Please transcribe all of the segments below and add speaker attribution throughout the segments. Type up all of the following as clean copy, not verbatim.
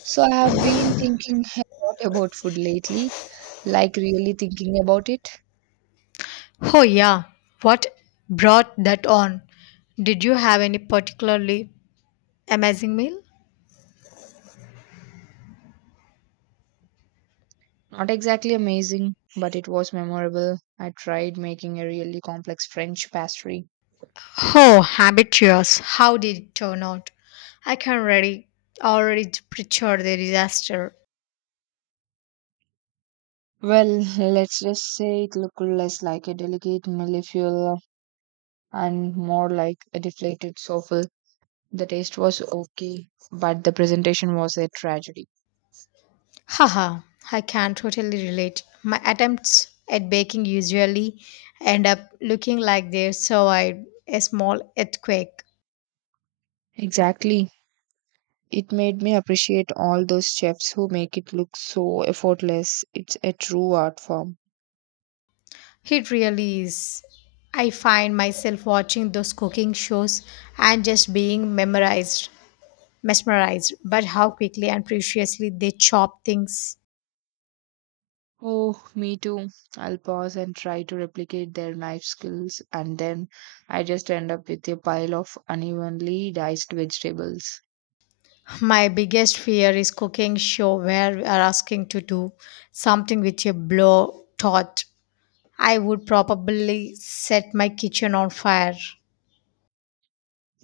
Speaker 1: So I have been thinking a lot about food lately, like really thinking about it.
Speaker 2: Oh, yeah. What brought that on? Did you have any particularly amazing meal?
Speaker 1: Not exactly amazing, but it was memorable. I tried making a really complex French pastry.
Speaker 2: Oh, habituous. How did it turn out? I can already picture the disaster.
Speaker 1: Well, let's just say it looked less like a delicate millefeuille and more like a deflated souffle. The taste was okay, but the presentation was a tragedy.
Speaker 2: Haha, I can totally relate. My attempts at baking usually end up looking like they survived a small earthquake.
Speaker 1: Exactly. It made me appreciate all those chefs who make it look so effortless. It's a true art form.
Speaker 2: It really is. I find myself watching those cooking shows and just being memorized. Mesmerized by how quickly and preciously they chop things.
Speaker 1: Oh, me too. I'll pause and try to replicate their knife skills, and then I just end up with a pile of unevenly diced vegetables.
Speaker 2: My biggest fear is cooking show where we are asking to do something with a blow torch. I would probably set my kitchen on fire.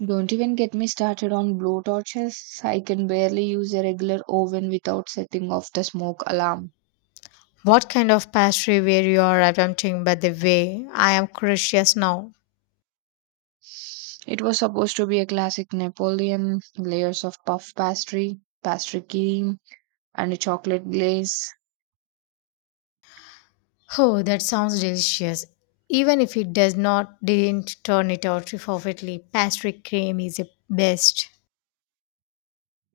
Speaker 1: Don't even get me started on blowtorches. I can barely use a regular oven without setting off the smoke alarm.
Speaker 2: What kind of pastry were you are attempting by the way? I am curious now.
Speaker 1: It was supposed to be a classic Napoleon, layers of puff pastry, pastry cream, and a chocolate glaze.
Speaker 2: Oh, that sounds delicious. Even if it does not didn't turn it out perfectly, pastry cream is the best.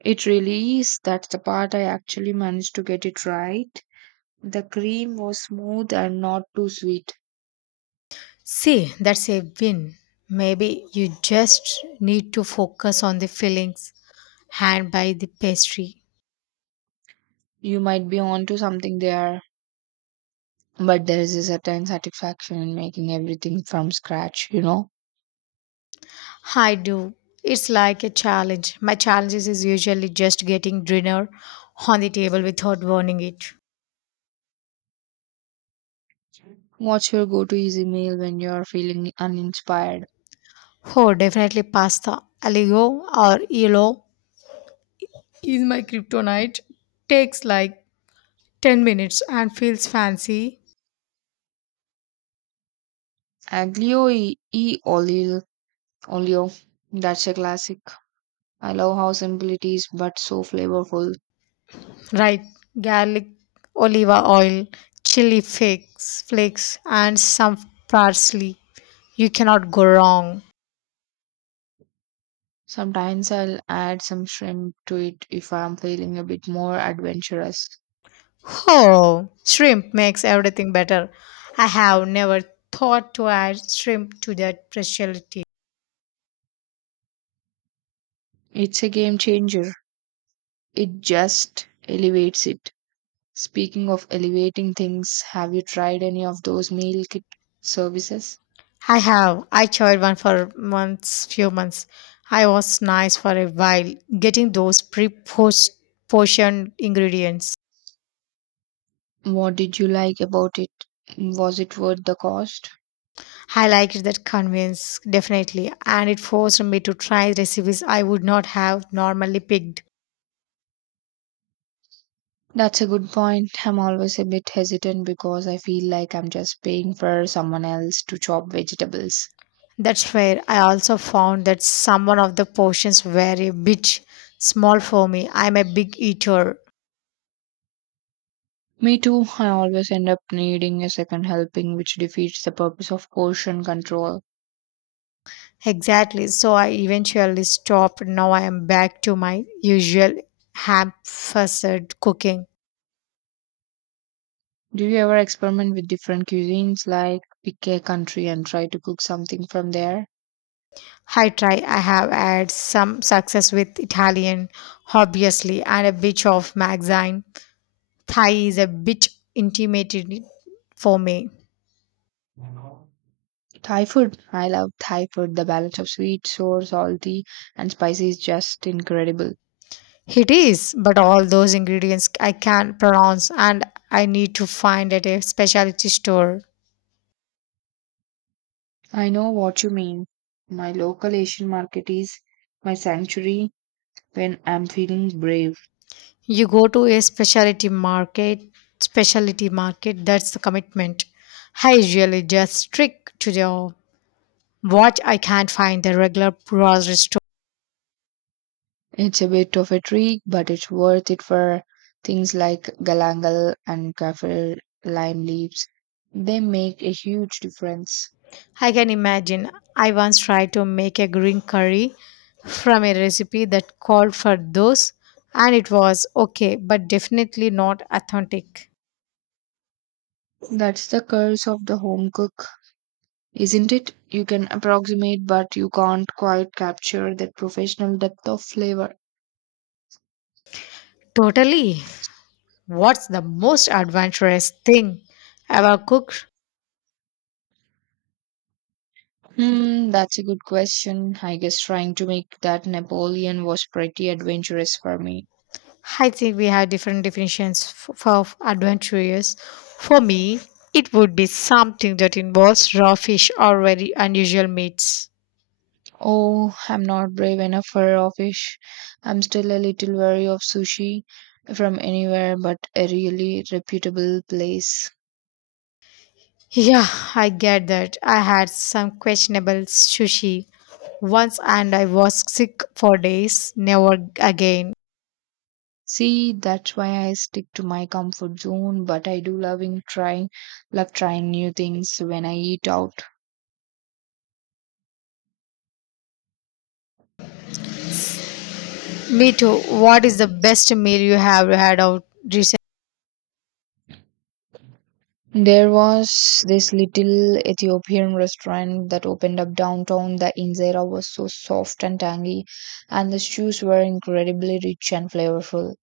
Speaker 1: It really is. That's the part I actually managed to get it right. The cream was smooth and not too sweet.
Speaker 2: See, that's a win. Maybe you just need to focus on the fillings and by the pastry.
Speaker 1: You might be onto something there, but there is a certain satisfaction in making everything from scratch, you know?
Speaker 2: I do. It's like a challenge. My challenges is usually just getting dinner on the table without burning it.
Speaker 1: What's your go to easy meal when you're feeling uninspired?
Speaker 2: Oh, definitely pasta. Aligo or Elo is my kryptonite. Takes like 10 minutes and feels fancy.
Speaker 1: Aglio e olio. That's a classic. I love how simple it is, but so flavorful.
Speaker 2: Right, garlic, olive oil, chili flakes, and some parsley. You cannot go wrong.
Speaker 1: Sometimes I'll add some shrimp to it if I'm feeling a bit more adventurous.
Speaker 2: Oh, shrimp makes everything better. I have never thought to add shrimp to that specialty.
Speaker 1: It's a game changer. It just elevates it. Speaking of elevating things, have you tried any of those meal kit services?
Speaker 2: I have. I tried one for few months. I was nice for a while, getting those pre-post portioned ingredients.
Speaker 1: What did you like about it? Was it worth the cost?
Speaker 2: I liked that convenience definitely, and it forced me to try recipes I would not have normally picked.
Speaker 1: That's a good point. I'm always a bit hesitant because I feel like I'm just paying for someone else to chop vegetables.
Speaker 2: That's where I also found that some of the portions were a bit small for me. I'm a big eater.
Speaker 1: Me too, I always end up needing a second helping, which defeats the purpose of portion control.
Speaker 2: Exactly, so I eventually stopped. Now I am back to my usual ham fussed cooking.
Speaker 1: Do you ever experiment with different cuisines, like pick a country and try to cook something from there?
Speaker 2: I try. I have had some success with Italian, obviously, and a bit of magazine Thai is a bit intimidating for me.
Speaker 1: Thai food. I love Thai food. The balance of sweet, sour, salty, and spicy is just incredible.
Speaker 2: It is, but all those ingredients I can't pronounce and I need to find at a specialty store.
Speaker 1: I know what you mean. My local Asian market is my sanctuary when I'm feeling brave.
Speaker 2: You go to a specialty market, that's the commitment. I usually just stick to the what I can't find the regular grocery.
Speaker 1: It's a bit of a trick, but it's worth it for things like galangal and kaffir lime leaves. They make a huge difference.
Speaker 2: I can imagine. I once tried to make a green curry from a recipe that called for those, and it was okay, but definitely not authentic.
Speaker 1: That's the curse of the home cook, isn't it? You can approximate, but you can't quite capture that professional depth of flavor.
Speaker 2: Totally. What's the most adventurous thing ever cooked?
Speaker 1: Hmm, that's a good question. I guess trying to make that Napoleon was pretty adventurous for me.
Speaker 2: I think we have different definitions for adventurous. For me, it would be something that involves raw fish or very unusual meats.
Speaker 1: Oh, I'm not brave enough for raw fish. I'm still a little wary of sushi from anywhere but a really reputable place.
Speaker 2: Yeah, I get that. I had some questionable sushi once and I was sick for days. Never again.
Speaker 1: See, that's why I stick to my comfort zone, but I do loving trying love trying new things when I eat out.
Speaker 2: Me too. What is the best meal you have had out recent?
Speaker 1: There was this little Ethiopian restaurant that opened up downtown. The injera was so soft and tangy, and the stews were incredibly rich and flavorful.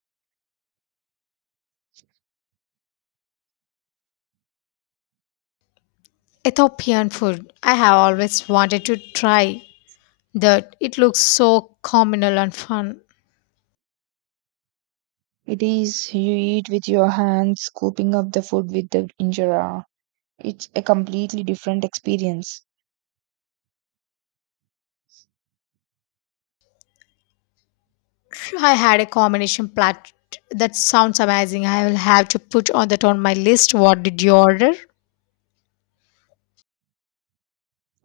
Speaker 2: Ethiopian food. I have always wanted to try that. It looks so communal and fun.
Speaker 1: It is you eat with your hands, scooping up the food with the injera. It's a completely different experience.
Speaker 2: I had a combination plat that sounds amazing. I will have to put on that on my list. What did you order?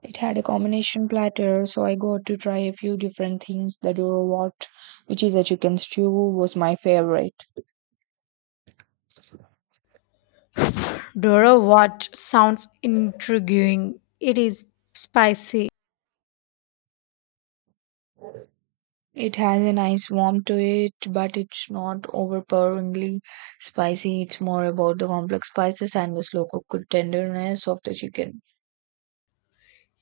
Speaker 1: It had a combination platter, so I got to try a few different things. The dorowat, which is a chicken stew, was my favorite.
Speaker 2: Dora what sounds intriguing. It is spicy.
Speaker 1: It has a nice warmth to it, but it's not overpoweringly spicy. It's more about the complex spices and the slow cooked tenderness of the chicken.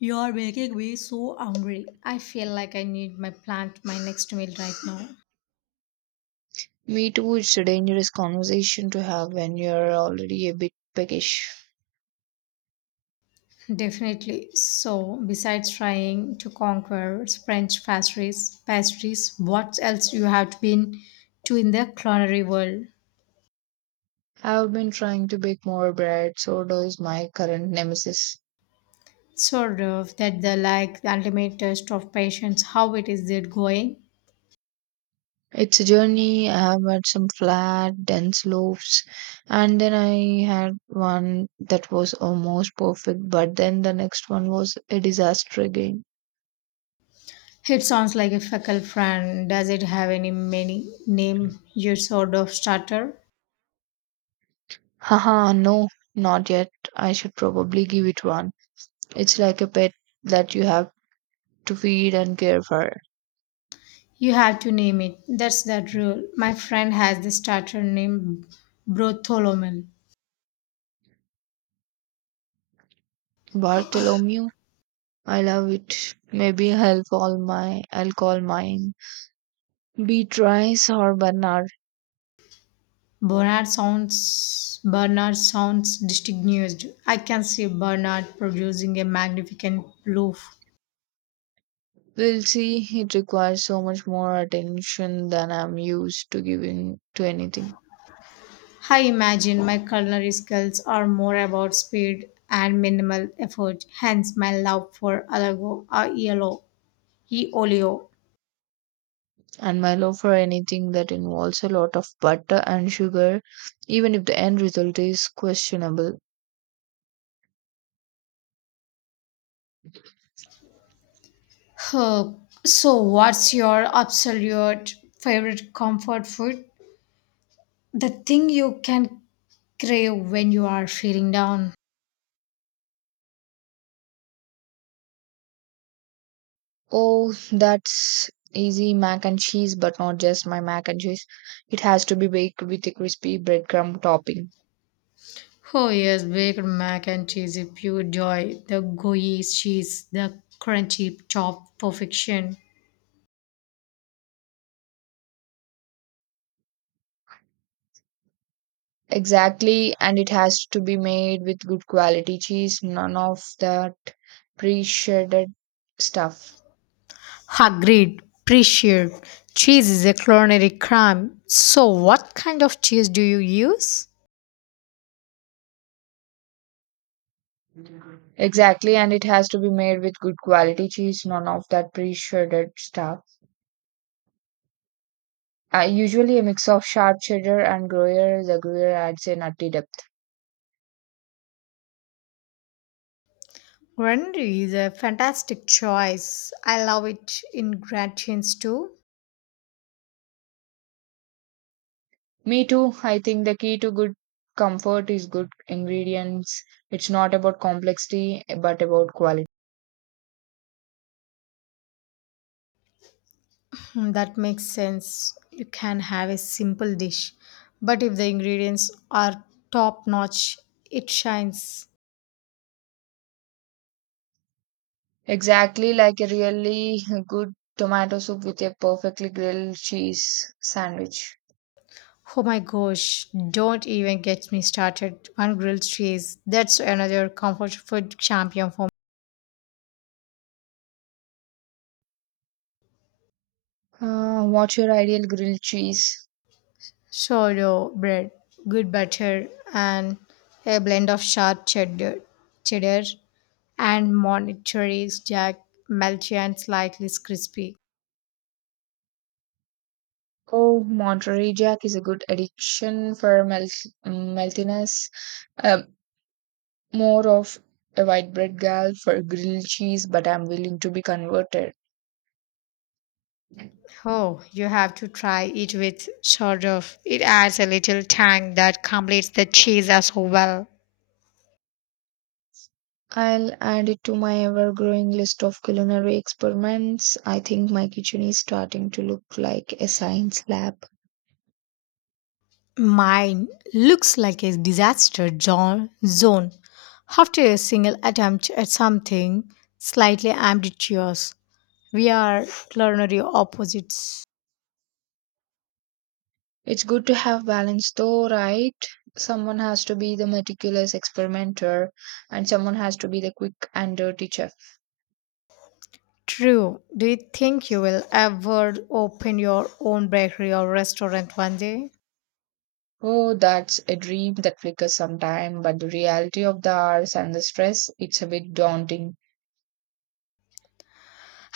Speaker 2: You are making me so hungry. I feel like I need my next meal right now.
Speaker 1: Me too, it's a dangerous conversation to have when you're already a bit peckish.
Speaker 2: Definitely. So, besides trying to conquer French pastries, what else you have been to in the culinary world?
Speaker 1: I've been trying to bake more bread, so does my current nemesis.
Speaker 2: Sort of that the like the ultimate test of patience. How it is it going?
Speaker 1: It's a journey. I have had some flat, dense loaves, and then I had one that was almost perfect, but then the next one was a disaster again.
Speaker 2: It sounds like a fecal friend. Does it have any many name? Your sort of starter.
Speaker 1: Haha, no, not yet. I should probably give it one. It's like a pet that you have to feed and care for.
Speaker 2: You have to name it. That's that rule. My friend has the starter name Bartholomew.
Speaker 1: Bartholomew, I love it. Maybe I'll call my I'll call mine Beatrice or Bernard.
Speaker 2: Bernard sounds distinguished. I can see Bernard producing a magnificent loaf.
Speaker 1: We'll see. It requires so much more attention than I'm used to giving to anything.
Speaker 2: I imagine my culinary skills are more about speed and minimal effort, hence my love for Alago or Yellow, E. Olio.
Speaker 1: And my love for anything that involves a lot of butter and sugar, even if the end result is questionable.
Speaker 2: Huh. So, what's your absolute favorite comfort food? The thing you can crave when you are feeling down.
Speaker 1: Oh, that's easy mac and cheese, but not just my mac and cheese. It has to be baked with a crispy breadcrumb topping.
Speaker 2: Oh, yes, baked mac and cheese is pure joy. The gooey cheese, the crunchy top perfection.
Speaker 1: Exactly, and it has to be made with good quality cheese, none of that pre shredded stuff.
Speaker 2: Agreed, appreciate. Cheese is a culinary crime. So, what kind of cheese do you use?
Speaker 1: Exactly, and it has to be made with good quality cheese, none of that pre shredded stuff. Usually, a mix of sharp cheddar and Gruyere. The Gruyere adds a nutty depth.
Speaker 2: Gruyere is a fantastic choice. I love it in gratins too.
Speaker 1: Me too. I think the key to good comfort is good ingredients. It's not about complexity, but about quality.
Speaker 2: Mm, that makes sense. You can have a simple dish, but if the ingredients are top notch, it shines.
Speaker 1: Exactly like a really good tomato soup with a perfectly grilled cheese sandwich.
Speaker 2: Oh my gosh, don't even get me started on grilled cheese. That's another comfort food champion for me.
Speaker 1: What's your ideal grilled cheese?
Speaker 2: Sourdough bread, good butter, and a blend of sharp cheddar and monterey jack, melty and slightly crispy.
Speaker 1: Oh, Monterey Jack is a good addition for meltiness. Um, More of a white bread gal for grilled cheese, but I'm willing to be converted.
Speaker 2: Oh, you have to try it with sort of. It adds a little tang that completes the cheese as well.
Speaker 1: I'll add it to my ever growing list of culinary experiments. I think my kitchen is starting to look like a science lab.
Speaker 2: Mine looks like a disaster zone after a single attempt at something slightly ambitious. We are culinary opposites.
Speaker 1: It's good to have balance though, right? Someone has to be the meticulous experimenter and someone has to be the quick and dirty chef.
Speaker 2: True. Do you think you will ever open your own bakery or restaurant one day?
Speaker 1: Oh, that's a dream that flickers sometime, but the reality of the hours and the stress, it's a bit daunting.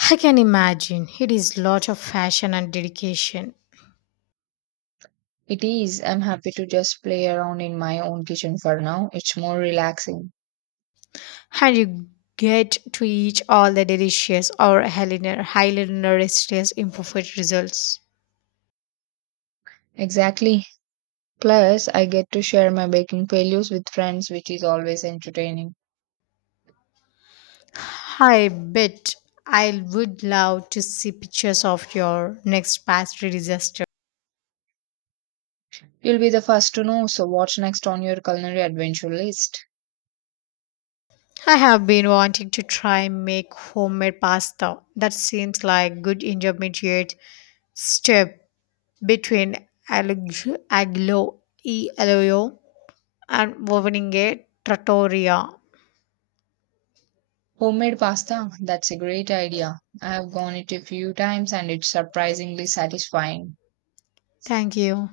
Speaker 2: I can imagine. It is lot of fashion and dedication.
Speaker 1: It is. I'm happy to just play around in my own kitchen for now. It's more relaxing.
Speaker 2: And you get to eat all the delicious or highly nutritious imperfect results.
Speaker 1: Exactly. Plus, I get to share my baking failures with friends, which is always entertaining.
Speaker 2: I bet I would love to see pictures of your next pastry disaster.
Speaker 1: You'll be the first to know, so what's next on your culinary adventure list?
Speaker 2: I have been wanting to try make homemade pasta. That seems like good intermediate step between aglio e olio and opening a trattoria.
Speaker 1: Homemade pasta, that's a great idea. I have gone it a few times and it's surprisingly satisfying.
Speaker 2: Thank you.